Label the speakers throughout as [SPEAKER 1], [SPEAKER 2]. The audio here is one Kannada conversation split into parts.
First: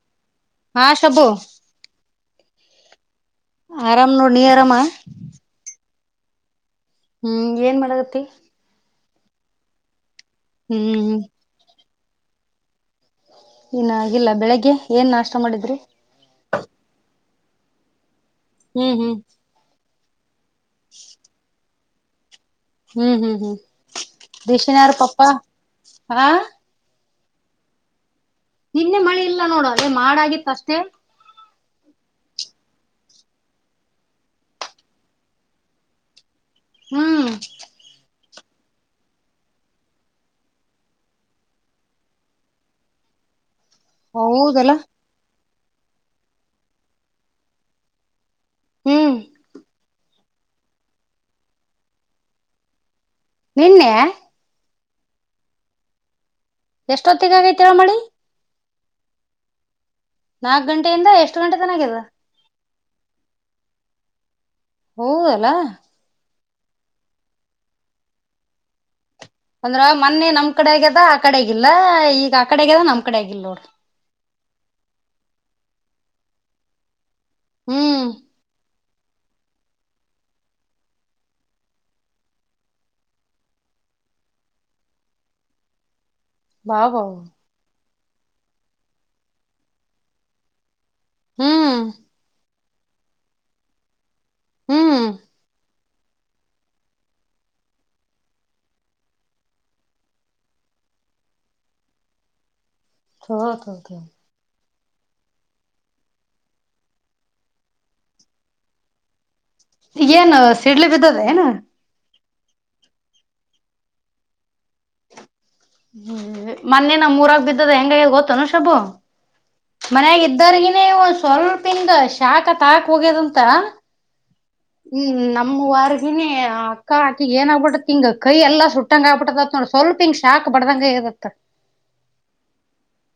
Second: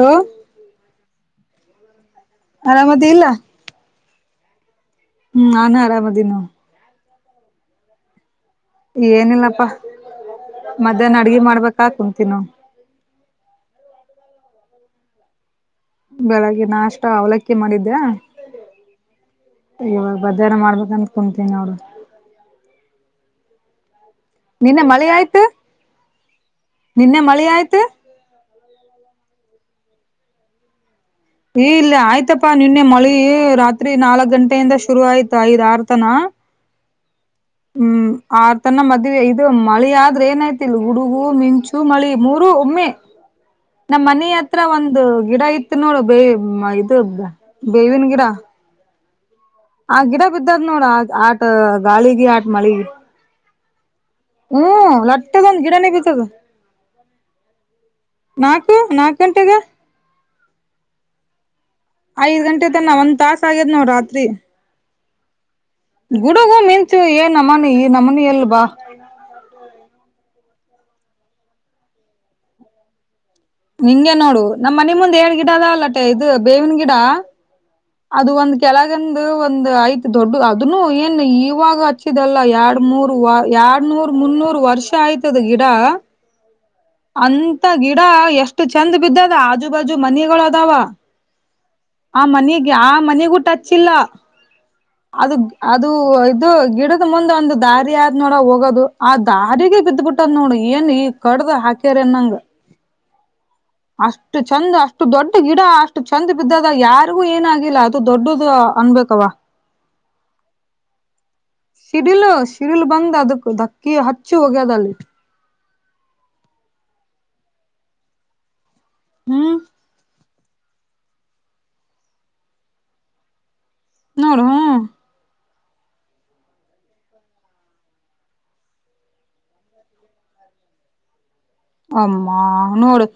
[SPEAKER 1] ಹ
[SPEAKER 2] ಹಾ ಶಬ್ಬು.
[SPEAKER 1] ಆರಾಮದಿಯಲ್ಲ.
[SPEAKER 2] ಆರಾಮ್ ನೋಡ್ ನೀ ಆರಾಮಾ.
[SPEAKER 1] ಹ್ಮ್ ನಾನು ಆರಾಮದೀನ್ ನೋಡ್.
[SPEAKER 2] ಹ್ಮ್ ಏನ್ ಮಾಡಗತ್ತಿ.
[SPEAKER 1] ಏನಿಲ್ಲಪ್ಪಾ
[SPEAKER 2] ಹ್ಮ್
[SPEAKER 1] ಮಧ್ಯಾಹ್ನ ಅಡ್ಗಿ ಮಾಡ್ಬೇಕಾ ಕುಂತಿನ.
[SPEAKER 2] ಇನ್ನು ಆಗಿಲ್ಲ ಬೆಳಿಗ್ಗೆ ಏನ್ ನಾಷ್ಟ ಮಾಡಿದ್ರಿ.
[SPEAKER 1] ಬೆಳಗ್ಗೆ ನಾಷ್ಟ ಅವಲಕ್ಕಿ ಮಾಡಿದ್ದೆ.
[SPEAKER 2] ಹ್ಮ್ ಹ್ಮ್.
[SPEAKER 1] ಇವಾಗ ಬಜ್ಜಿಯಾರ್ ಮಾಡ್ಬೇಕ ಅಂತ್ ಕುಂತೀನ್ ನೋಡು.
[SPEAKER 2] ಹ್ಮ್ ಹ್ಮ್ ಹ್ಮ್.
[SPEAKER 1] ನಿನ್ನೆ
[SPEAKER 2] ದಿಶಿನಾರ್ ಪಪ್ಪಾ
[SPEAKER 1] ಮಳೆಯಾಯ್ತು
[SPEAKER 2] ಹಾ
[SPEAKER 1] ನಿನ್ನೆ ಮಳೆಯಾಯ್ತು.
[SPEAKER 2] ನಿನ್ನೆ ಮಳೆ ಇಲ್ಲ ನೋಡ ಅದೇ ಮಾಡಗಿತ್ತಷ್ಟೇ.
[SPEAKER 1] ಹೇ ಇಲ್ಲಿ ಆಯ್ತಪ್ಪಾ ನಿನ್ನೆ ಮಳಿ ರಾತ್ರಿ ನಾಲ್ಕ್ ಗಂಟೆಯಿಂದ ಶುರು ಆಯ್ತ್ ಐದ್ ಆರ್ ತನ.
[SPEAKER 2] ಹ್ಮ್.
[SPEAKER 1] ಹ್ಮ್ ಆತನ ಮದ್ವೆ ಇದು ಮಳಿ ಆದ್ರೆ ಏನೈತ್ ಇಲ್ ಗುಡುಗು ಮಿಂಚು ಮಳಿ ಮೂರು ಒಮ್ಮೆ. [inaudible] ನಮ್ಮನಿ ಹತ್ರ
[SPEAKER 2] ಹೌದಲ್ಲ
[SPEAKER 1] ಒಂದು ಗಿಡ ಇತ್ತು ನೋಡು ಬೇ ಇದು ಬೇವಿನ ಗಿಡ.
[SPEAKER 2] ಹ್ಮ್.
[SPEAKER 1] ಆ ಗಿಡ ಬಿದ್ದದ್ ನೋಡ ಆಟ ಗಾಳಿಗೆ ಆಟ ಮಳಿಗೆ.
[SPEAKER 2] ನಿನ್ನೆ
[SPEAKER 1] ಹ್ಮ್ ಲಟ್ಟದೊಂದ್ ಗಿಡನೇ ಬೀತ್ತದ.
[SPEAKER 2] ಎಷ್ಟೊತ್ತಿಗೆ ಆಗೈತಿ ಹೇಳ ಮಳಿ
[SPEAKER 1] ನಾಕು ನಾಕ್ ಗಂಟೆಗೆ
[SPEAKER 2] ನಾಕ್ ಗಂಟೆಯಿಂದ ಎಷ್ಟು ಗಂಟೆ ತನಕ್ ಇದ.
[SPEAKER 1] ಐದ್ ಗಂಟೆ ತನ ಒಂದ್ ತಾಸ ಆಗ್ಯದ್ ನೋಡು ಹತ್ತಿ.
[SPEAKER 2] ಹೊ ಅಲಾ.
[SPEAKER 1] ಗುಡುಗು ಮಿಂಚು ಏನ್ ನಮ್ಮನಿ ಈ ನಮ್ಮನಿ ಇಲ್ ಬಾ.
[SPEAKER 2] ಅಂದ್ರ ಮೊನ್ನೆ ನಮ್ ಕಡೆ ಆಗ್ಯದ ಆ ಕಡೆ ಆಗಿಲ್ಲ ಈಗ ಆ ಕಡೆ ಆಗ್ಯದ ನಮ್ ಕಡೆ ಆಗಿಲ್ಲ ನೋಡ್ರಿ.
[SPEAKER 1] ನಿಂಗೆ ನೋಡು ನಮ್ ಮನೆ ಮುಂದ್ ಏನ್ ಗಿಡ ಅದಲ್ಲಟೆ ಇದು ಬೇವಿನ ಗಿಡ
[SPEAKER 2] ಹ್ಮ್
[SPEAKER 1] ಅದು ಒಂದ್ ಕೆಳ [unintelligible] ಒಂದ್ ಐತ್ ದೊಡ್ಡ ಅದನು ಏನ್ ಇವಾಗ ಹಚ್ಚಿದಲ್ಲ ಎರಡ್ ಮೂರು ವಾರ್ ಎರಡ್ ನೂರ್ ಮುನ್ನೂರು ವರ್ಷ ಆಯ್ತ್ ಅದ್ ಗಿಡ.
[SPEAKER 2] ಬಾಬಾ
[SPEAKER 1] ಅಂತ ಗಿಡ ಎಷ್ಟು ಚೆಂದ ಬಿದ್ದದ ಆಜು ಬಾಜು ಮನಿಗಳು ಅದಾವ.
[SPEAKER 2] ಹ್ಮ್
[SPEAKER 1] ಆ ಮನಿಗೆ ಆ ಮನಿಗೂ ಟಚ್ ಇಲ್ಲ.
[SPEAKER 2] ಹ್ಮ್.
[SPEAKER 1] ಅದು ಅದು ಇದು ಗಿಡದ ಮುಂದೆ ಒಂದು ದಾರಿ ಆದ್ ನೋಡ ಹೋಗೋದು ಆ ದಾರಿಗೆ ಬಿದ್ದುಬಿಟ್ ಟದ್ ನೋಡು ಏನ್ ಈ ಕಡ್ದ ಹಾಕ್ಯಾರ ಅನ್ನಂಗ.
[SPEAKER 2] ಥೋ ಥೋ ಥೋ.
[SPEAKER 1] ಅಷ್ಟು ಚೆಂದ ಅಷ್ಟು ದೊಡ್ಡ ಗಿಡ ಅಷ್ಟು ಚೆಂದ ಬಿದ್ದದ ಯಾರಿಗೂ ಏನಾಗಿಲ್ಲ ಅದು ದೊಡ್ಡದು ಅನ್ಬೇಕವ್ವ.
[SPEAKER 2] ಈಗ್ ಏನು ಸಿಡ್ಲ್ ಬಿದ್ದದ ಏನು.
[SPEAKER 1] ಸಿಡಿಲು ಸಿಡಿಲ್ ಬಂದ್ ಅದಕ್ಕ ಧಕ್ಕಿ ಹಚ್ಚಿ ಹೊಗ್ಯದ ಅಲ್ಲಿ.
[SPEAKER 2] ಹ್ಮ್ ಮೊನ್ನೆ ನಮ್ಮೂರಾಗ ಬಿದ್ದದ ಹೆಂಗ್ ಆಗ್ಯದ ಗೊತ್ತನು ಶಬ್ಬು.
[SPEAKER 1] ಹ್ಮ್.
[SPEAKER 2] ಮನ್ಯಾಗ ಇದ್ದರ್ಗಿನೇ ಒ ಸ್ವಲ್ಪಿಂದ ಶಾಖ ತಾಕ್ ಹೋಗ್ಯದಂತ.
[SPEAKER 1] ನೋಡು ಹೂ.
[SPEAKER 2] ಹ್ಮ್ ನಮ್ಮ್ ವಾರಗಿನಿ ಅಕ್ಕಾ ಆಕಿಗ್ ಏನ್ ಆಗ್ಬಿಟ್ಟತ್ ತಿಂಗ ಕೈ ಎಲ್ಲ ಸುಟ್ಟಂಗ ಆಬಿಟ್ಟದದ್ ನೋಡು. ಸ್ವಲ್ಪ ಹಿಂಗ್ ಶಾಕ್ ಬಡ್ದಂಗೆ ಆಗ್ಯದಂತ.
[SPEAKER 1] ಅಮ್ಮ ನೋಡು.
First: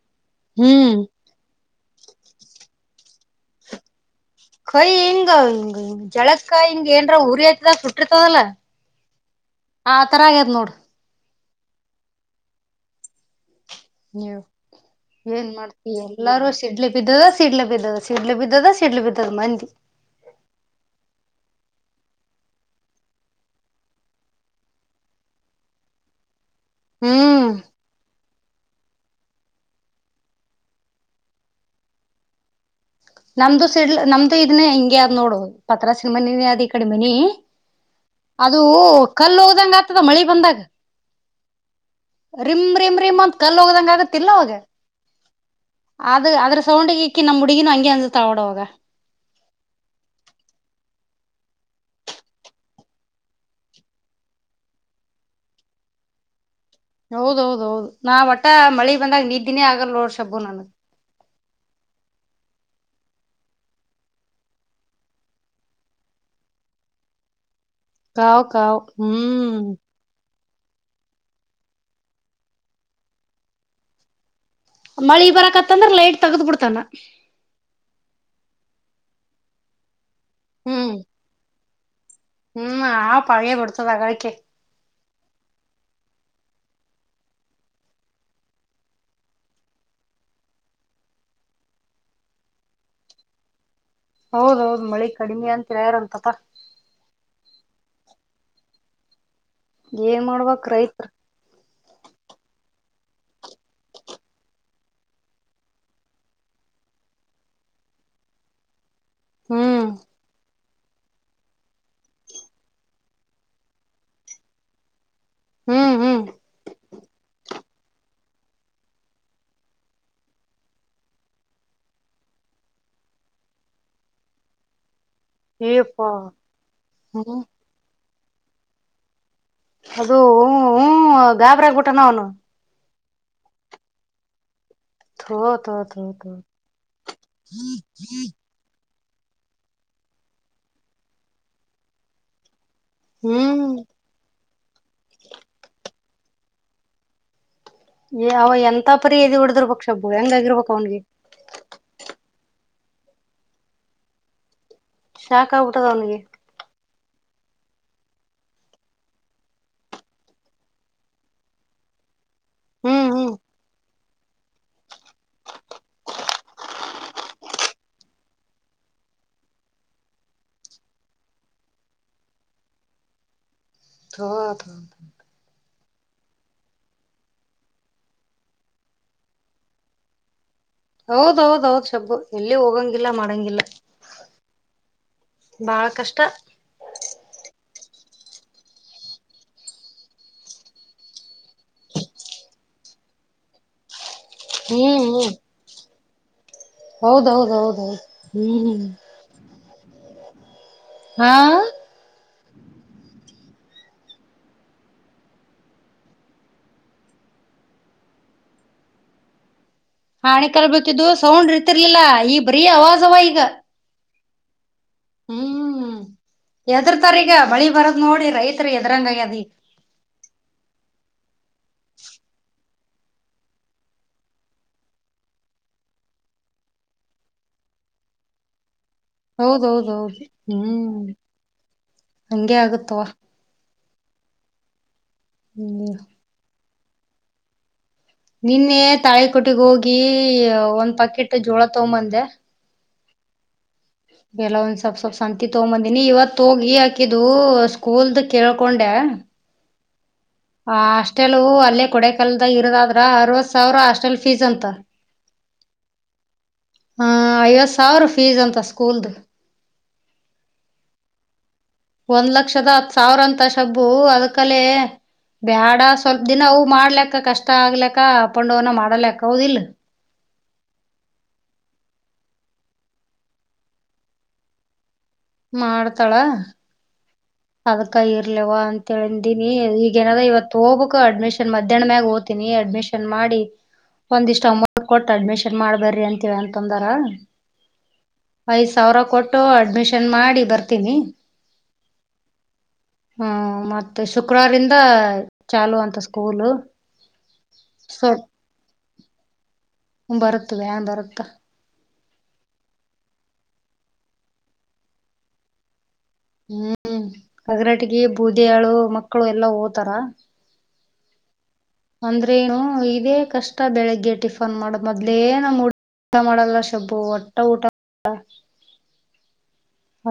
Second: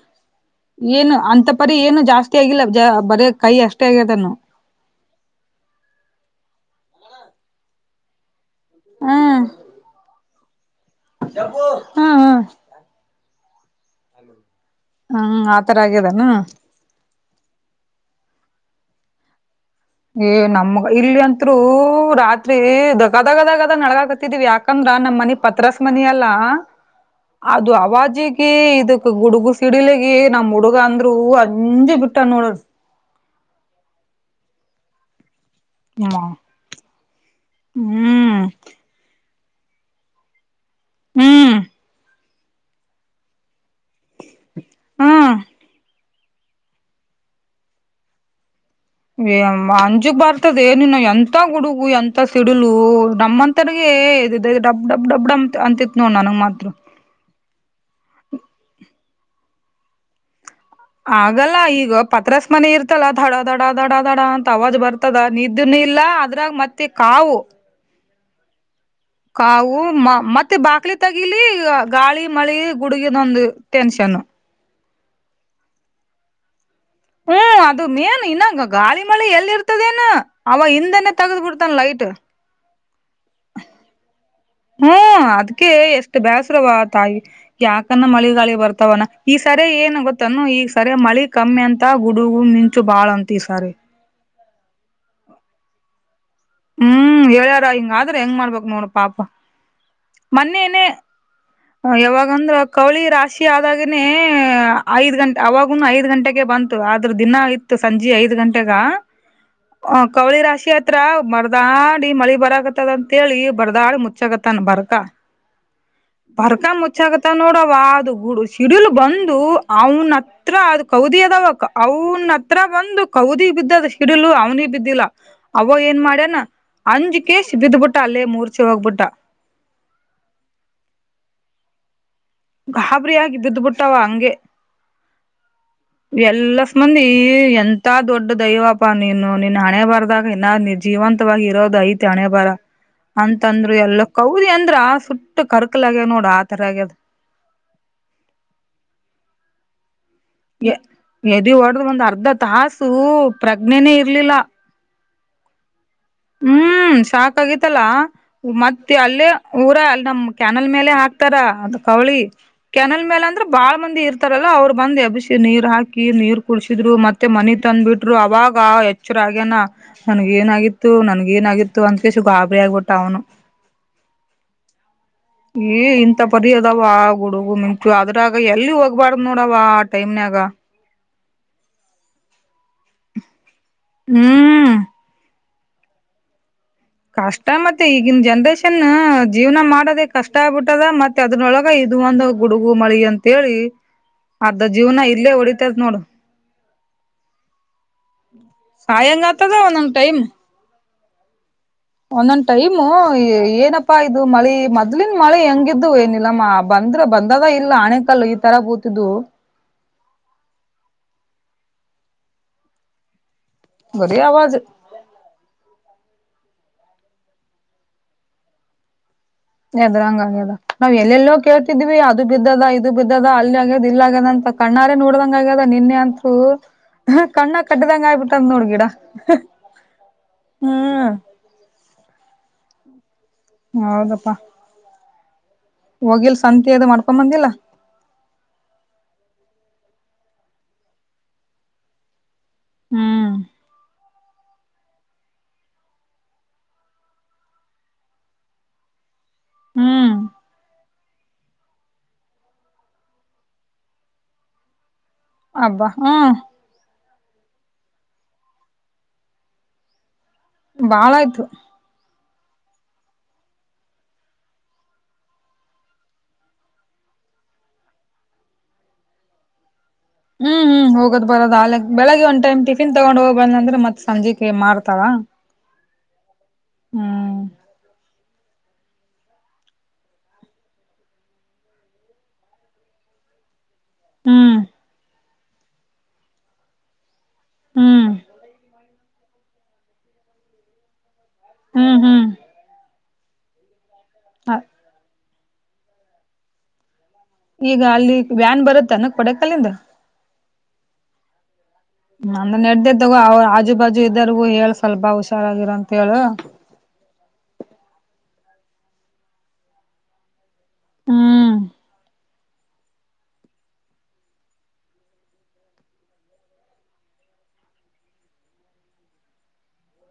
[SPEAKER 2] ಹ್ಮ್
[SPEAKER 1] ಏನು ಅಂತ ಪರಿ ಏನು ಜಾಸ್ತಿ ಆಗಿಲ್ಲ ಬರೇ ಕೈ ಅಷ್ಟೇ ಆಗ್ಯದನ್ನು.
[SPEAKER 2] ಕೈ ಹಿಂಗ ಜಳಕಾಯಿ ಹಿಂಗ ಏನ್ರ ಉರಿ ಆಯ್ತದ ಸುಟ್ಟಿರ್ತದಲ್ಲ
[SPEAKER 1] ಹ್ಮ್
[SPEAKER 2] ಆ ತರ ಆಗ್ಯದ ನೋಡು.
[SPEAKER 1] ಹ್ಮ್ ಹ್ಮ್.
[SPEAKER 2] ನೀವು
[SPEAKER 1] ಹ್ಮ್
[SPEAKER 2] ಏನ್
[SPEAKER 1] ಆತರ
[SPEAKER 2] ಮಾಡ್ತೀ
[SPEAKER 1] ಆಗ್ಯದನು
[SPEAKER 2] ಎಲ್ಲಾರೂ ಸ್ ಸಿಡ್ಲ ಬಿದ್ದದ ಸಿಡ್ಲ ಬಿದ್ದದ ಸಿಡ್ಲ ಬಿದ್ದದ ಸಿಡ್ಲ ಬಿದ್ದದ ಮಂದಿ.
[SPEAKER 1] ಏ ನಮ್ಗ ಇಲ್ಲಿ ಅಂತ್ರು ರಾತ್ರಿ ದಗ ದಗ ದಗ ನಡಗಕತ್ತಿದಿವಿ ಯಾಕ ಯಾಕಂದ್ರ ನಮ್ಮ್ ಮನಿ ಪತ್ರಸ್ ಮನಿ ಅಲ್ಲ
[SPEAKER 2] ಹ್ಮ್
[SPEAKER 1] ಅದು ಅವಾಜಿ ಕೀ ಇದಕ್ ಗುಡುಗು ಸಿಡಿಲಿಗ ನಮ್ ಹುಡುಗ ಅಂದ್ರು ಅಂಜೆ ಬಿಟ್ಟ ನೋಡ.
[SPEAKER 2] ನಮ್ದು ಸಿಡ್ಲ್ ನಮ್ದು ಇದನ್ನ ಹಿಂಗೆ ಅದ್ ನೋಡು. ಪತ್ರಾಸಿನ
[SPEAKER 1] ಹ್ಮ್
[SPEAKER 2] ಮನಿನೆ ಅದ ಈ ಕಡಿ ಮನಿ
[SPEAKER 1] ಹ್ಮ್
[SPEAKER 2] ಅದು ಕಲ್ ಒಗದಂಗ್ ಆಗ್ತದ ಮಳಿ ಬಂದಾಗ.
[SPEAKER 1] ಹ್ಮ್.
[SPEAKER 2] ರಿಮ್ ರಿಮ್ ರಿಮ್ ಅಂತ ಕಲ್ ಒಗ್ದಂಗ ಆಗತ್ತಿಲ್ಲ ಅವಾಗ.
[SPEAKER 1] ಹ್ಮ್
[SPEAKER 2] ಅದು ಅದ್ರ ಸೌಂಡ್ಗ್ ಈಕಿ ನಮ್ಮ ಹುಡುಗಿನು ಹಂಗೆ ಅಂಜ್ತಾಳ ನೋಡ್ ಆವಾಗ.
[SPEAKER 1] ಏ ಅಂಜುಗ್ ಬರ್ತದ ಏನು ಎಂತ ಗುಡುಗು ಎಂತ ಸಿಡಿಲು ನಮ್ಮಂತ ತಡೆಗೆ ಇದೆ ಡಬ್ ಡಬ್ ಡಬ್ ಡಮ ಅಂತಿತ್ ನೋಡ್ ನನಗ್ ಮಾತ್ರ.
[SPEAKER 2] ಹೌದ್ ಹೌದ್ ಹೌದು ನಾ ಒಟ್ಟ ಮಳಿ ಬಂದಾಗ ನೀದ್ದಿನೇ ಆಗಲ್ ನೋಡ್ ಶಬ್ಬು ನನಗ್.
[SPEAKER 1] ಆಗಲ್ಲ ಈಗ ಪತ್ರಸ್ ಮನೆ ಇರ್ತಲ್ಲ ದಡ ದಡ ದಡ ದಡ ಅಂತ ಅವಾಜ್ ಬರ್ ತದ ನಿದ್ದನು ಇಲ್ಲ ಅದ್ರಾಗ ಮತ್ತೆ ಕಾವು.
[SPEAKER 2] ಕಾವ್ ಕಾವ್ ಹ್ಮ್.
[SPEAKER 1] ಕಾವು ಮ ಮತ್ತೆ ಬಾಕ್ಲು ತಗಿಲಿ ಗಾಳಿ ಮಳೆ ಗುಡುಗಿನೊಂದು ಟೆನ್ಷನ್.
[SPEAKER 2] ಮಳಿ ಬರಕತ್ತಂದ್ರ ಲೈಟ್ ತಗ್ದ್ಬಬಿಡ್ತಾನ.
[SPEAKER 1] ಹ್ಮ್ ಅದು ಮೇನ್ ಇನ್ನಂಗ ಗಾಳಿ ಮಳೆ ಎಲ್ಲಿ ಇರ್ತದೇನ ಅವ
[SPEAKER 2] ಹ್ಮ್
[SPEAKER 1] ಹಿಂದನೆೇ ತಗ್ದ್ ಬಿಡ್ತ್ ತ್ತ ಲೈಟು.
[SPEAKER 2] ಹ್ಮ್ ಆ [unintelligible]
[SPEAKER 1] ಹ್ಮ್ ಅದ್ಕೆ ಎಷ್ಟು ಬೇಸ್ರವ ತಾಯಿ. ಯಾಕಂದ ಮಳಿಗಾಳಿ ಬರ್ತವನಾ ಈ ಸರಿ ಏನು ಗೊತ್ತಾನ ಈ ಸರಿ ಮಳಿ ಕಮ್ಮಿ ಅಂತ ಗುಡುಗು ಮಿ ಚು ಬಾಳ ಅಂತ ಈ ಸಾರಿ.
[SPEAKER 2] ಹೌದೌದು ಮಳಿ ಕಡಿಮೆ ಅಂತೇರತಪ.
[SPEAKER 1] ಹ್ಮ್ ಹೇಳ್ಯಾರ ಹಿಂಗ ಆದ್ರ ಹೆಂಗ್ ಮಾಡ್ಬೇಕ್ ನೋಡ್ ಪಾಪ
[SPEAKER 2] ಏನ್ ಮಾಡ್ಬೇಕ್
[SPEAKER 1] ಮೊನ್ನೇನೆೇ
[SPEAKER 2] ರೈತ್ರು
[SPEAKER 1] ಹ ಯಾವಾಗೋಂದ್ ಕೌಳಿ ರಾಶಿ ಆದಾಗನೇ ಐದ್ ಗಂಟೆ ಅವಾಗನು ಐದ್ ಗಂಟೆಗೆ ಬಂತ್ ತು ಆದ್ರ ದಿನ ಇತ್ತು ಸಂಜೆ ಐದ್ ಗಂಟೆಗ
[SPEAKER 2] ಹ್ಮ್
[SPEAKER 1] ಅ ಕೌಳಿ ರಾಶಿ ಹತ್ರ ಬರ್ದಾಡಿ ಮಳಿ ಬರಗತ್ತದಂತೇಳಿ ಬರ್ದಾಡಿ ಮುಚ್ಚಾಗತ್ತನ್ ಬರ್ಕ
[SPEAKER 2] ಹ್ಮ್ ಹ್ಮ್
[SPEAKER 1] ಬರ್ಕ ಮುಚ್ಚಾಗತ್ತ ನೋಡು ವ ಅದು ಗುಡು ಸಿಡಿಲ್ ಬಂದು ಅವನತ್ತ್ ಹತ್ರ ಅದು ಕೌದಿ ಅದಾವ ಅವನ್ ಹತ್ರ ಬಂದು ಕೌದಿಗ್ ಬಿದ್ದದ ಸಿಡಿಲು ಅವ್ನಿಗೆ ಬಿದ್ದಿಲ್ಲ. ಅವಾ ಏನ್
[SPEAKER 2] ಏಪ್ಪಾ
[SPEAKER 1] ಮಾಡ್ಯನ
[SPEAKER 2] ಹ್ಮ್
[SPEAKER 1] ಅಂಜ್ಕೇಶಿ ಬಿದ್ಬಿಟ್ಟ ಅಲ್ಲೇ ಮೂರ್ಛೆ ಹೋಗ್ಬಿಟ್ಟ.
[SPEAKER 2] ಅದು ಹ ಹ ಗಾಬ್ರ ಆಗ್ಬಿಟ್ಟಾನ ಅವನು.
[SPEAKER 1] ಗಾಬ್ರಿ ಆಗಿ ಬಿದ್ ಬಿಟ್ಟವ ಹಂಗೆ.
[SPEAKER 2] ಥು ಥು
[SPEAKER 1] ಎಲ್ಲಾಕ್ ಮಂದಿ ಎಂತ ದೊಡ್ಡ್ ದೈವ ಪ್ಪ ನೀನು ನಿನ್ನ ಹಣೆ ಬಾರದಾಗ ಇನ್ನ ಜೀವಂತವಾಗಿ ಹೀರೋದ ಐತಿ ಹಣೆಬರ.
[SPEAKER 2] ಹ್ಮ್
[SPEAKER 1] ಅಂತಂದ್ರು ಎಲ್ಲ, ಕೌದಿ ಅಂದ್ರ ಆ ಸುಟ್ಟು ಕರ್ಕಲ ಆಗ್ಯ ನೋಡ್ ಆ ತರ ಆಗ್ಯದ.
[SPEAKER 2] ಅವ ಎಂತ ಪರ ಎದಿ ಒಡ್ಡಿರ್ರ್ರ್ಬಹುದು [unintelligible] ಹೆಂಗಾಗಿರ್ಬೇಕ್ ಅವನಿಗೆ
[SPEAKER 1] ಎದಿ ಹೊಡ್ದ್ ಒಂದ್ ಅರ್ಧ ತಾಸು ಪ್ರಜ್ಞೆನೇ ಇರ್ಲಿಲ್ಲ.
[SPEAKER 2] ಶಾಕ್ ಆಗ್ಬಿಟ್ಟದ್ ಅವನಿಗೆ.
[SPEAKER 1] ಹ್ಮ್ ಸಶಾಕ್ ಆಗಿತ್ತಲ್ಲ. ಮತ್ತೆ ಅಲ್ಲೇ ಊರ ಅಲ್ಲಿ ನಮ್ ಕ್ಯಾನಲ್ ಮೇಲೆ ಹಾಕ್ತಾರ ಅದು ಕವ್ಳಿ. ಕ್ಯನಲ್
[SPEAKER 2] ಹ್ಮ್
[SPEAKER 1] ಮೇಲ
[SPEAKER 2] ಹ್ಮ್
[SPEAKER 1] ಅಂದ್ರೆ ಬಾಳ ಮಂದಿ ಇರ್ತ ತರಲ್ಲ ಅವ್ರು ಬಂದ ಎಬ್ಸಿ ನೀರ್ ಹಾಕಿ ನೀರ್ ಕುಡಸಿದ್ರು ಮತ್ತೆ ಮನಿ ತಂದ್ ಬಿಟ್ರು ಅವಾಗ ಚುರು ಆಗ್ಯೆನಾ ನನ್ಗ್ ಏನಾಗಿತ್ತು ನನ್ಗ್ ಏನಾಗಿತ್ತು ಅಂತ ತುಸು ಗಾಬರಿ ಆಗ್ಬಿಟ್ಟ ಅವನು.
[SPEAKER 2] ಹ ಹ
[SPEAKER 1] ಏ ಇಂತ ಪರಿ ಅದವ ಗುಡುಗು ಮಿಂಚು ಅದ್ರಾಗ ಎಲ್ಲಿ ಹೋಗ್ಬಾರ್ದ್ ನೋಡವ ಆ ಟೈಮ್ನಾಗ.
[SPEAKER 2] ಹೌದೌದ್ ಹೌದ್ ಶಬ್ಬು ಎಲ್ಲಿ ಹೋಗಂಗಿಲ್ಲ ಮಾಡಂಗಿಲ್ಲ.
[SPEAKER 1] ಹ್ಮ್
[SPEAKER 2] ಬಾಳ ಕಷ್ಟ.
[SPEAKER 1] ಕಷ್ಟ ಮತ್ತೆ ಈಗಿನ್ ಜನ್ರೇಷನ್ ಜೀವನ ಮಾಡೋದೇ ಕಷ್ಟ ಆಗ್ಬಿಟ್ಟದ ಮತ್ತ್ ತ್ತೆ ಅದ್ರೊಳಗ ಇದು ಒಂದು ಗುಡುಗು ಮಳಿ ಅಂತೇಳಿ ಅರ್ದ
[SPEAKER 2] ಹ್ಮ್
[SPEAKER 1] ಜೀವನ ಇಲ್ಲೇ ಹೊಡಿತದ ನೋಡು.
[SPEAKER 2] ಹೌದೌದ ಹೌದೌದು.
[SPEAKER 1] ಸಾಯಂಗಾತದೆ ಒಂದೊಂದ್ ಟೈಮು.
[SPEAKER 2] ಹಾ
[SPEAKER 1] ಒಂದೊಂದ್ ಟೈಮು ಏನಪ್ಪಾ ಇದು ಮಳಿ ಮೊದ್ಲಿನ್ ಮಳೆ ಹೆಂಗಿದ್ದು ಏ ನೀಲ್ಲಮ್ಮ. ಬಂದ್ರ ಬಂದದ ಇಲ್ಲ ಹಣೆಕಲ್ಲು ಈ ತರ ಗೂತಿದ್ವು.
[SPEAKER 2] ಹಾಣಿ ಕಲ್ ಬಟ್ಟಿದ್ದು ಸೌಂಡ್ ಇರ್ತಿರ್ಲಿಲ್ಲಾ ಈ ಬರೀ ಅವವಾಜವ ಈಗ.
[SPEAKER 1] ಬರೀ ಆವಾಜು.
[SPEAKER 2] ಹ್ಮ್ ಎದ್ರತಾರ ಈಗ ಮಳಿ ಬರದ್ ನೋಡಿ ರೈತರಿ ಎದ್ರಂಗಗ್ಯದ
[SPEAKER 1] ಎದ್ರಂಗಂಗ್ಯದ ನಾವ್ ಎಲ್ಲೆಲ್ಲೋ ಕೇಳ್ತಿದೀವಿ ಅದು ಬಿದ್ದದ ಇ ಬಿದ್ದದ ಅಲ್ಲಿ ಆಗ್ಯದ ಇಲ್ಲ ಆಗ್ಯದಂತ ಕಣ್ಣಾರೆೇ ನೋಡ್ದಂಗ ಆಗ್ಯದ ನಿನ್ನೆ ಅಂತೂ ಹ ಕಣ್ಣ ಕಟ್ಟ್ದಂಗ ಆಯ್ಬಿಟ್ಟದ್ ನೋಡ್ ಗಿಡ
[SPEAKER 2] ಹೌದೌದೌದು ಹ್ಮ್ ಹಂಗಗೆ ಆಗತ್ವಾ
[SPEAKER 1] ಹ ಹೌದಪ್ಪಾ
[SPEAKER 2] ಹ್ಮ್
[SPEAKER 1] ಹೋಗಿಲ್ ಸಂತೆ ಅದು ಮಾಡ್ಕೊ ಬಂದಿಲ್ಲಾ
[SPEAKER 2] ನಿನ್ನೆ ತಾಳಿಕಟ್ಟಿಗೆ ಹೋಗಿ ಒಂದ್ ಪಾಕೆಟ್ ಜೋಳ ತ ಬಂದೆ
[SPEAKER 1] ಹ್ಮ್
[SPEAKER 2] ಬೆಲ ಒಂದ ಸ್ವಲ್ಪ್ ಸ್ೊಲ್ಪ್ ಸಂತಿ ತಗೊಂಬಂದಿನಿ ಇವತ್ ತೋಗಿ ಅಕಿದು ಸ್ಕೂಲ್ದ ಕೇಳ್ಕೊಂಡೆ
[SPEAKER 1] ಹ್ಮ್
[SPEAKER 2] ಹಾಸ್ಟೆಲ್ ಅಲ್ಲೇ ಕೊಡೆ ಕಲ್ದ ಇರೋದಾದ್ರ ಅರವತ್ ಸಾವಿರ ಹಾಸ್ಟೆಲ್ ಫೀಸ್ ಅಂತ
[SPEAKER 1] ಅಬ್ಬಾ ಹ್ಮ
[SPEAKER 2] ಹ ಐವತ್ತು ಸಾವಿರ ಫೀಸ್ ಅಂತ ಸ್ಕೂಲ್ದು
[SPEAKER 1] ಬಾಳ ಆಯ್ತು
[SPEAKER 2] ಒಂದ್ ಲಕ್ಷದ ಹತ್ ಸಾವಿರ ಅಂತ ಶಬ್ಬು ಅದ್ಕಲೆೇ ಬೇಡ ಸ್ವಲ್ಪ ದಿನ ಅವು ಮಾಡ್ಲಕ್ಕ ಕಷ್ಟ ಆಗ್ಲಕ್ಕ ಅಪ್ಪೊಂಡ್ವನ ಮಾಡಲಕ್ಕ ಅವದಿಲ್ಲ
[SPEAKER 1] ಹ್ಮ್ ಹ್ಮ್ ಹೋಗೋದ ಬರದು ಅ ಆೇಗ್ ಬೆಳಗ್ ಒಂದ್ಟೈ್ ಟಿಫಿನ್ ತಗೊಂಡ್ ಹೋಗ್ ಬಂದ ಅಂದ್ರೆ ಮತ್ೆ ಸಂಜಿಕೆ ಮಾಡ್ತಾರ
[SPEAKER 2] ಮಾಡ್ತಾಳ
[SPEAKER 1] ಹ್ಮ್
[SPEAKER 2] ಅದ್ಕ ಇರ್ಲವಾ ಅಂತಂದಿನಿ ಈಗ ನಾದ ಇವತ್ತು ಹೋಗ್ಬೇಕಕ್ು ಅಡ್ಮಿಷನ್ ಮಧ್ಯಾಹ್ನ ಮ್ಯಾಗ ಓ್ತೀನಿ ಅಡ್ಮಿಷನ್ ನ್ ಮಾಡಿ
[SPEAKER 1] [inaudible]
[SPEAKER 2] ಒಂದಿಷ್ಟ ಒಂಬತ್ ಕೊಟ್ಟ ಅಡ್ಮಿಷನ್ ಮಾಡ್ಬರ್ರಿ ಅಂತೀವ ಅಂತಂದರ
[SPEAKER 1] ಹ್ಮ್
[SPEAKER 2] ಐದ್ ಸಾವಿರ ಕೊಟ್ಟು ಅಡ್ಮಿಷನ್ ಮಾಡಿ ಬರ್ತೀನಿ
[SPEAKER 1] ಹ್ಮ್ ಹ್ಮ್
[SPEAKER 2] ಹ್ಮ ಮತ್ತೆ ಶುಕ್ರವಾರಿಂದ ಚಾಲು ಅಂತ ಸ್ಕೂಲು
[SPEAKER 1] ಈಗ ಅಲ್ಲಿ ವ್ಯಾನ್ ಬರುತ್ತ ಅನ ಕೊಡೆ ಕಾಲಿಂದ
[SPEAKER 2] ಬತ್ತ ಬ್ಯಾನ್ ಬರುತ್ತಾ
[SPEAKER 1] ಅಂದ್ರೆ ನೆಡ್ದ್ದಗ ಅವ ಆಜು ಬಾಜು ಇದರ್ಗು ಹೇಳ ಸ್ವಲ್ಪ ಹುಷಾರಾಗಿರ ಅಂತ ಹೇಳ
[SPEAKER 2] ಹ್ಮ್ ಅಗರಾಟಗ ಬೂದಿಯಾಳು ಮಕ್ಕಳು ಎಲ್ಲಾ ಹೋ್ತಾರ
[SPEAKER 1] ಹ್ಮ್
[SPEAKER 2] ಅಂದ್ರೆ ನು ಇದೇ ಕಷ್ಟ ಬೆಳಗ್ಗೆ ಟಿಫನ್ ಮಾಡೋ ಮೊದ್ಲೇ ನ ಊಟ ಮಾಡಲ್ಲ ಶಬ್ಬು ಒಟ್ಟ ಊಟ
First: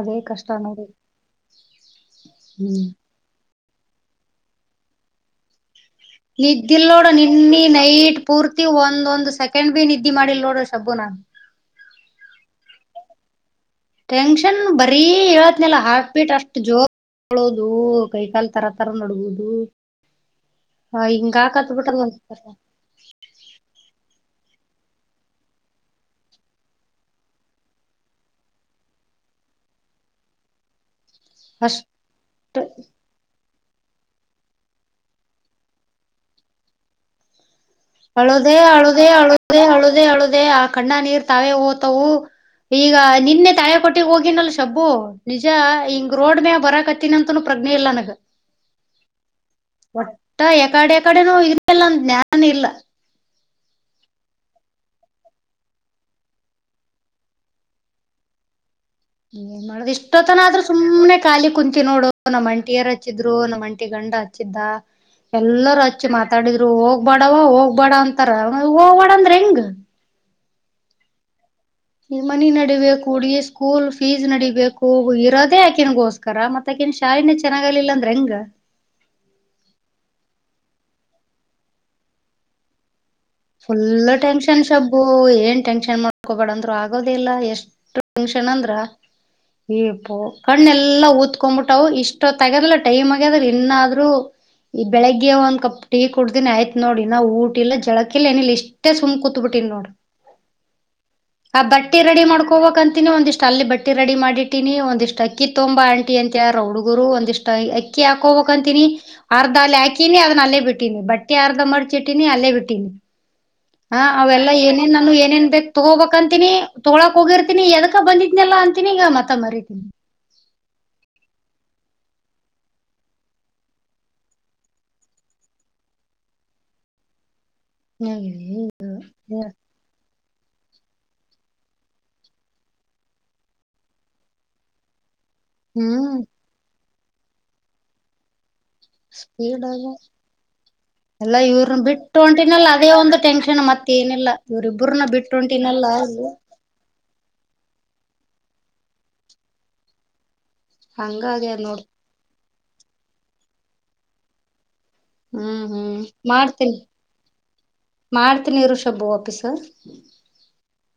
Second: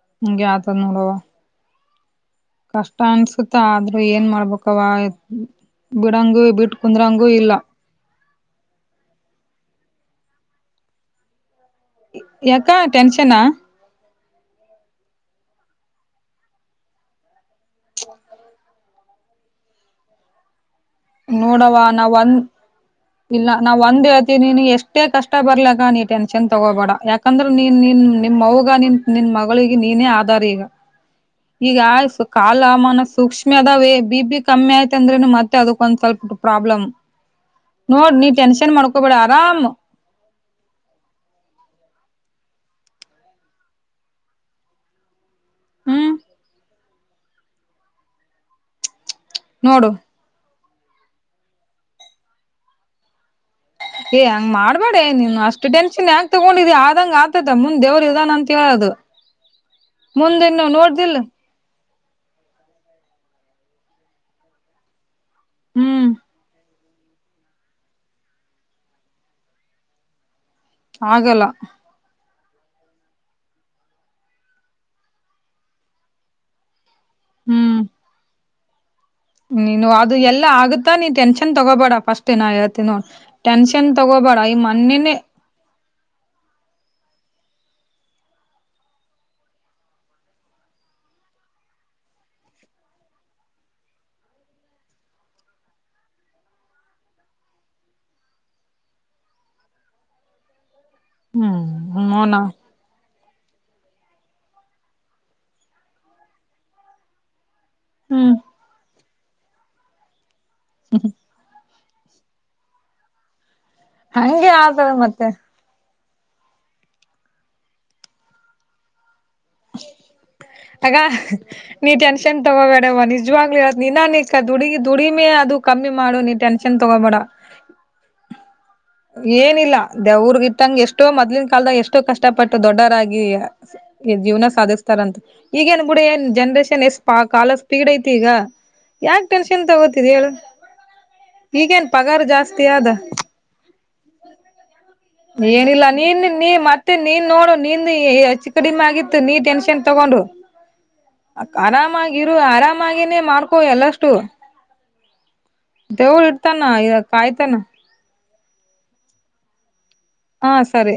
[SPEAKER 2] ಅದೇ
[SPEAKER 1] ಹಿಂಗೆ
[SPEAKER 2] ಕಷ್ಟ ನೋಡಿ
[SPEAKER 1] ಯತನ್ನೋಡವ
[SPEAKER 2] ಹ್ಮ್
[SPEAKER 1] ಕಷ್ಟ ಅನ್ಸುತ್ತ ಆದ್ರೂ ಏನ್ ಮಾಡ್ಬೇಕವ ಬಿಡಂಗು ಬಿಟ್
[SPEAKER 2] ನಿದ್ದಿಲ್ ನೋಡ
[SPEAKER 1] ಕುಂದ್ರಂಗೂ ಇಲ್ಲ
[SPEAKER 2] ನಿನ್ನ ನೈಟ್ ಪೂರ್ತಿ ಒಂದೊಂದು್ ಸೆಕಂಡ್ ಬಿ ನಿದ್ದಿ ಮಾಡಿಲ್ ನೋಡ್ರಿ ಶಬ್ಬು ನಾನ್
[SPEAKER 1] ಯಕ್ಕ ಟೆನ್ಷನಾ
[SPEAKER 2] ಟೆನ್ಷನ್ ಬರ ಹೇಳತ್ನಲ್ಲ ಹಾರಟ್ ಬೀಟ್ ಅಷ್ಟು ಜೋರ್ ಳೋದು ಕೈಕಾಲ್ ತರ ತರ ನಡ್ಗೋುದು ಹ ಇಂಗಾ ಕಾತ್ತು
[SPEAKER 1] ನೋಡವ
[SPEAKER 2] ಬಿಟ್ಟ
[SPEAKER 1] ನಾವ್ ಒಂದ್ ಇಲ್ಲ ನಾವವು ಒಂದ್ ಹೇಳ್ತನ ನೀ ಎಷ್ಟೇ ಕಷ್ಟ ಬರ್ಲಕ್ಕ ನೀ ಟೆನ್ಷನ್ ತಗೋಬೇಡ ಯಾಕ ಯಾಕಂದ್ರೆ ನೀನ್ ನಿನ್ ನಿಮ್ಮವಗ ನಿನ್ ನಿನ್ ಮಗಳಿಗೆ ನೀನೇ ಆಧಾರ್ ಈಗ ಈಗ್
[SPEAKER 2] ಅಷ್ಟ
[SPEAKER 1] ಆಯಸ್ಸು ಕಾಲಮಾನು ಸೂಕ್ಷ್ ಕಮ್ಮಿ ಅದಾವೆ ಬಿ ಪಿ ಕಮ್ಮಿ ಆಯ್ತ್ ಅಂದ್ರೆನು ಮತ್ತೆ ಅದಕ್ಕೊಂದ್ ಸ್ವಲ್ಪ ಪ್ರಾಬ್ಲಮ್. ನೋಡ್ ನೀ
[SPEAKER 2] ಅಳುದೇ
[SPEAKER 1] ಟೆನ್ಷನ್
[SPEAKER 2] ಅಳುದೇ
[SPEAKER 1] ಮಾಡ್ಕೋಬೇಡ
[SPEAKER 2] ಅಳುದೇ
[SPEAKER 1] ಆರಾಮ್
[SPEAKER 2] ಅಳುದೇ ಅಳುದೇ ಆ ಕಣ್ಣಾಗ್ ನೀರ್ ತಾವೇ ಹೋತವು. ಈಗ ನಿನ್ನೆ ತಾಳೆ ಕೊಟ್ಟಿ ಹೋಗಿನಲ್ಲ ಶಬ್ಬು ನಿಜ
[SPEAKER 1] ಹ್ಮ್
[SPEAKER 2] ಹಿಂಗ ರೋಡ್ ಮ್ಯಾಗ್ ಬರಕತ್ತೀನಂತನೂ ಪ್ರಜ್ಞೆ ಇಲ್ ನನಗ
[SPEAKER 1] ನೋಡು
[SPEAKER 2] ಒಟ್ಟ ಯಕಡೆ ಯಕಡೆನೋ [unintelligible] ಜ್ಞಾನ ಇಲ್ಲ.
[SPEAKER 1] ಏ ಹೆಂಗ್ ಮಾಡ್ಬ್ಯಾಡೆ ನೀನು ಅಷ್ಟು ಟೆನ್ಷನ್ ಯಾಕ್ ತಗೊಂಡಿದಿ ಆದಂಗ್ ಆಗ್ತೈತ ಮುಂದ್ ದೇವರು ಇದಾನಂತ್ ಹೇಳದು
[SPEAKER 2] ಏನ್ ಮಾಡುದ್ ಇಷ್ಟತನ
[SPEAKER 1] ಮುಂದೆ
[SPEAKER 2] ಆದ್ರೂ
[SPEAKER 1] ಇನ್ನು
[SPEAKER 2] ಸುಮ್ನೆ
[SPEAKER 1] ನೋಡ್ದಿಲ್
[SPEAKER 2] ಖಾಲಿ ಕುಂತಿ ನೋಡು. ನಮ್ ಅಂಟಿಯರ್ ಹಚ್ಚಿದ್ರು ನಮ್ಮ್ ಅಂಟಿ ಗಂಡ ಹಚ್ಚಿದ್ದ ಎಲ್ಲರು ಹಚ್ಚಿ
[SPEAKER 1] ಹ್ಮ್
[SPEAKER 2] ಮಾತಾಡಿದ್ರು ಹೋಗ್ ಬ್ಯಾಡವ್ವ ಹೋಗ್ ಬ್ಯಾಡ ಅಂತಾರ ಹೋಗ್ಬಡ ಅಂದ್ರ ಹೆಂಗ್
[SPEAKER 1] ಆಗಲ್ಲ
[SPEAKER 2] ಈ ಮನಿ ನಡಿಬೇಕು ಹುಡುಗಿ ಸ್ಕೂಲ್ ಫೀಸ್ ನಡಿಬೇಕು ಇರೋದೇ ಆಕೆನಗೋಸ್ಕರ ಮತ್ತಾಕೆನ್ ಶಾ ಶಾಲಿನೆ
[SPEAKER 1] ಹ್ಮ್
[SPEAKER 2] ಚೆನ್ನಾಗ್ಲಿಲ್ಲ ಅಂದ್ರ ಹೆಂಗ
[SPEAKER 1] ನೀನು ಅದು ಎಲ್ಲಾ ಆಗುತ್ತಾ ನೀನ್ ಟೆನ್ಷನ್ ತಗೋಬೇಡ ಫಸ್ಟೆ ನಾ ಹೇಳ್ತೀನ್ ನೋಡ್. ಟೆನ್ಷನ್
[SPEAKER 2] ಫುಲ್
[SPEAKER 1] ತಗೋಬೇಡ ಈ
[SPEAKER 2] ಟೆನ್ಷನ್ ಶಬ್ಬು
[SPEAKER 1] ಮೊನ್ನೆನೆ
[SPEAKER 2] ಏನ್ ಟೆನ್ಷನ್ ಮಾ ಕೊ ಬ್ಯಾಡ ಅಂದ್ರು ಆಗೋದಿಲ್ಲ ಎಷ್ಟು ಟೆನ್ಷನ್ ಅಂದ್ರ ಅಯ್ ಇಪ್ಪೋ ಕಣ್ ಎಲ್ಲಾ ಊತ್ಕೊಂಬಿಟ್ಟಾವು ಇಷ್ಟ ತಗ್ಯದಲ್ಲ ಟೈಮ್ ಆಗ್ಯದ್ರ ಇನ್ನಾದ್ರು ಈ ಬೆಳಗ್ಗೆ ಒಂದ್ ಕಪ್ ಟೀ ಕುಡ್ತೀನಿ ಆಯ್ತ್ ನೋಡ್ ಇನ್ ಊಟ ಇಲ್ಲ ಜಳಕ್ ಕಿಲ್ಲ ಏನಿಲ್ಲ ಇಷ್ಟೆ ಸುಮ್ ಕೂತ್ಬಿಟ್ಟಿನ್ ನೋಡ್. ಆ
[SPEAKER 1] ಹ್ಮ್
[SPEAKER 2] ಬಟ್ಟಿ ರೆಡಿ
[SPEAKER 1] ನೋನ
[SPEAKER 2] ಮಾಡ್ಕೋಬೇಕಂತೀನಿ ಒಂದಿಷ್ಟ್ ಅಲ್ಲಿ ಬ ಟಿ ರೆಡಿ ಮಾಡಿಟ್ಟೀನಿ ಒಂದಿಷ್ಟ್ ಅಕ್ಕಿ ತೊಂಬಾ ಆಂಟಿ ಅಂತ ಹೇಳ್ಯಾರ ಹುಡುಗರು ಒಂದಿಷ್ಟ್ ಅಕ್ಕಿ ಹಾಕ್
[SPEAKER 1] ಹ್ಮ್
[SPEAKER 2] ಹೊಬೇಕಂ ಟಿನಿ ಅರ್ಧ ಅಲ್ಲಿ ಹಾಕಿನಿ ಅದನ್ನ ಅಲ್ಲೇ ಬಿಟ್ಟೀನಿ ಬಟ್ಟೆ ಅರ್ಧ ಮಾಡ್ಚಿಟ್ಟೀನಿ ಅಲ್ಲೇ ಬಿಟ್ಟೀನಿ. ಹಾ ಅವೆಲ್ಲ
[SPEAKER 1] ಹಂಗೆ ಆತದ
[SPEAKER 2] ಏನೇನ್ ನಾನು
[SPEAKER 1] ಮತ್ತೆ
[SPEAKER 2] ಏನೇನ್ ಬೇಕ್ ತಗೋಬೇಕ ಅಂತಿನಿ ತೊಗೋಳಾಕ್ ಹೋಗಿರ್ತೀನಿ ಎದಕ ಬಂದಿದ್ನಲ್ಲ ಅಂತಿನಿ ಈಗ ಮತ್ತ ಮರಿತೀನಿ.
[SPEAKER 1] ತಗ ನೀ ಟೆನ್ಷನ್ ತಗ ಬೇಡವ ನಿಜ್ವಾಗ್ಲಿ ಹೇಳತ್ನ್ ನಿನ ನೀ ದುಡಿ ದುಡಿಮೆ ಅದು ಕಮ್ಮಿ ಮಾಡು ನೀ ಟೆನ್ಷನ್ ತಗೋಬೇಡ.
[SPEAKER 2] ಹ್ಮ್
[SPEAKER 1] ಏನಿಲ್ಲ ದೇವ್ರಗ ಇಟ್ಟಂಗ ಎಷ್ಟೋ ಮೊದ್ಲಿನ್ ಕಾಲದಾಗ ಎಷ್ಟೋ ಕಷ್ಟಪಟ್ಟು ದೊಡ್ಡರಾಗಿ ಈ ಜೀವನ ಸಾಧಿಸ್ತಾರಂತ ಈಗ ಏನ್ ಬಿಡ್
[SPEAKER 2] ಹ್ಮ್
[SPEAKER 1] ಏನ್ ಜನ್ರೇಷನ್ ಎಷ್ಟ ಕಾಲ ಸ್ಪೀಡ್ ಐತಿ ಈಗ. ಯಾಕ್ ಟೆನ್ಷನ್ ತಗೋತಿದಿ ಹೇಳು
[SPEAKER 2] ಅಲ್ಲ ಇವ್ರನ್ನ ಬಿಟ್ಟು ಹೊಂಟಿನಲ್ಲ
[SPEAKER 1] ಆದ
[SPEAKER 2] ಅದೇ ಒಂದು ಟೆನ್ಷನ್ ಮತ್ತ ಏನಿಲ್ಲ ಇವ್ರರಿಬ್ರನ್ನ ಬಿಟ್
[SPEAKER 1] ಏನಿಲ್ಲ ನೀನ್ ನೀ ಮ ತ್ತೆ ನೀನ್ ನೋಡು ನಿಂದ ಹೆಚ್ ಕಡಿಮೆ ಆಗಿತ್ತು ನೀ ಟೆನ್ಷನ್ ತಗೊಂಡು ಅ
[SPEAKER 2] ಹಂಗಾಗ್ಯ ನೋಡ್
[SPEAKER 1] ಆರಾಮಾಗಿರು ಆರಾಮಾಗಿನೇ ಮಾಡ್ಕೊ ಎಲ್ಲಷ್ಟು
[SPEAKER 2] ಹ್ಮ್ ಹ್ಮ್
[SPEAKER 1] ದೇವ್ರ್ ಇರ್ತಾನ
[SPEAKER 2] ಮಾಡ್ತೀನಿ
[SPEAKER 1] ಯ ಈಗ್ ಕಾಯ್ತಾನ.
[SPEAKER 2] ಮಾಡ್ತೀನಿ ಇರು ಶಬ್ಬು ವಾಪೀಸು
[SPEAKER 1] ಹಾ ಸರಿ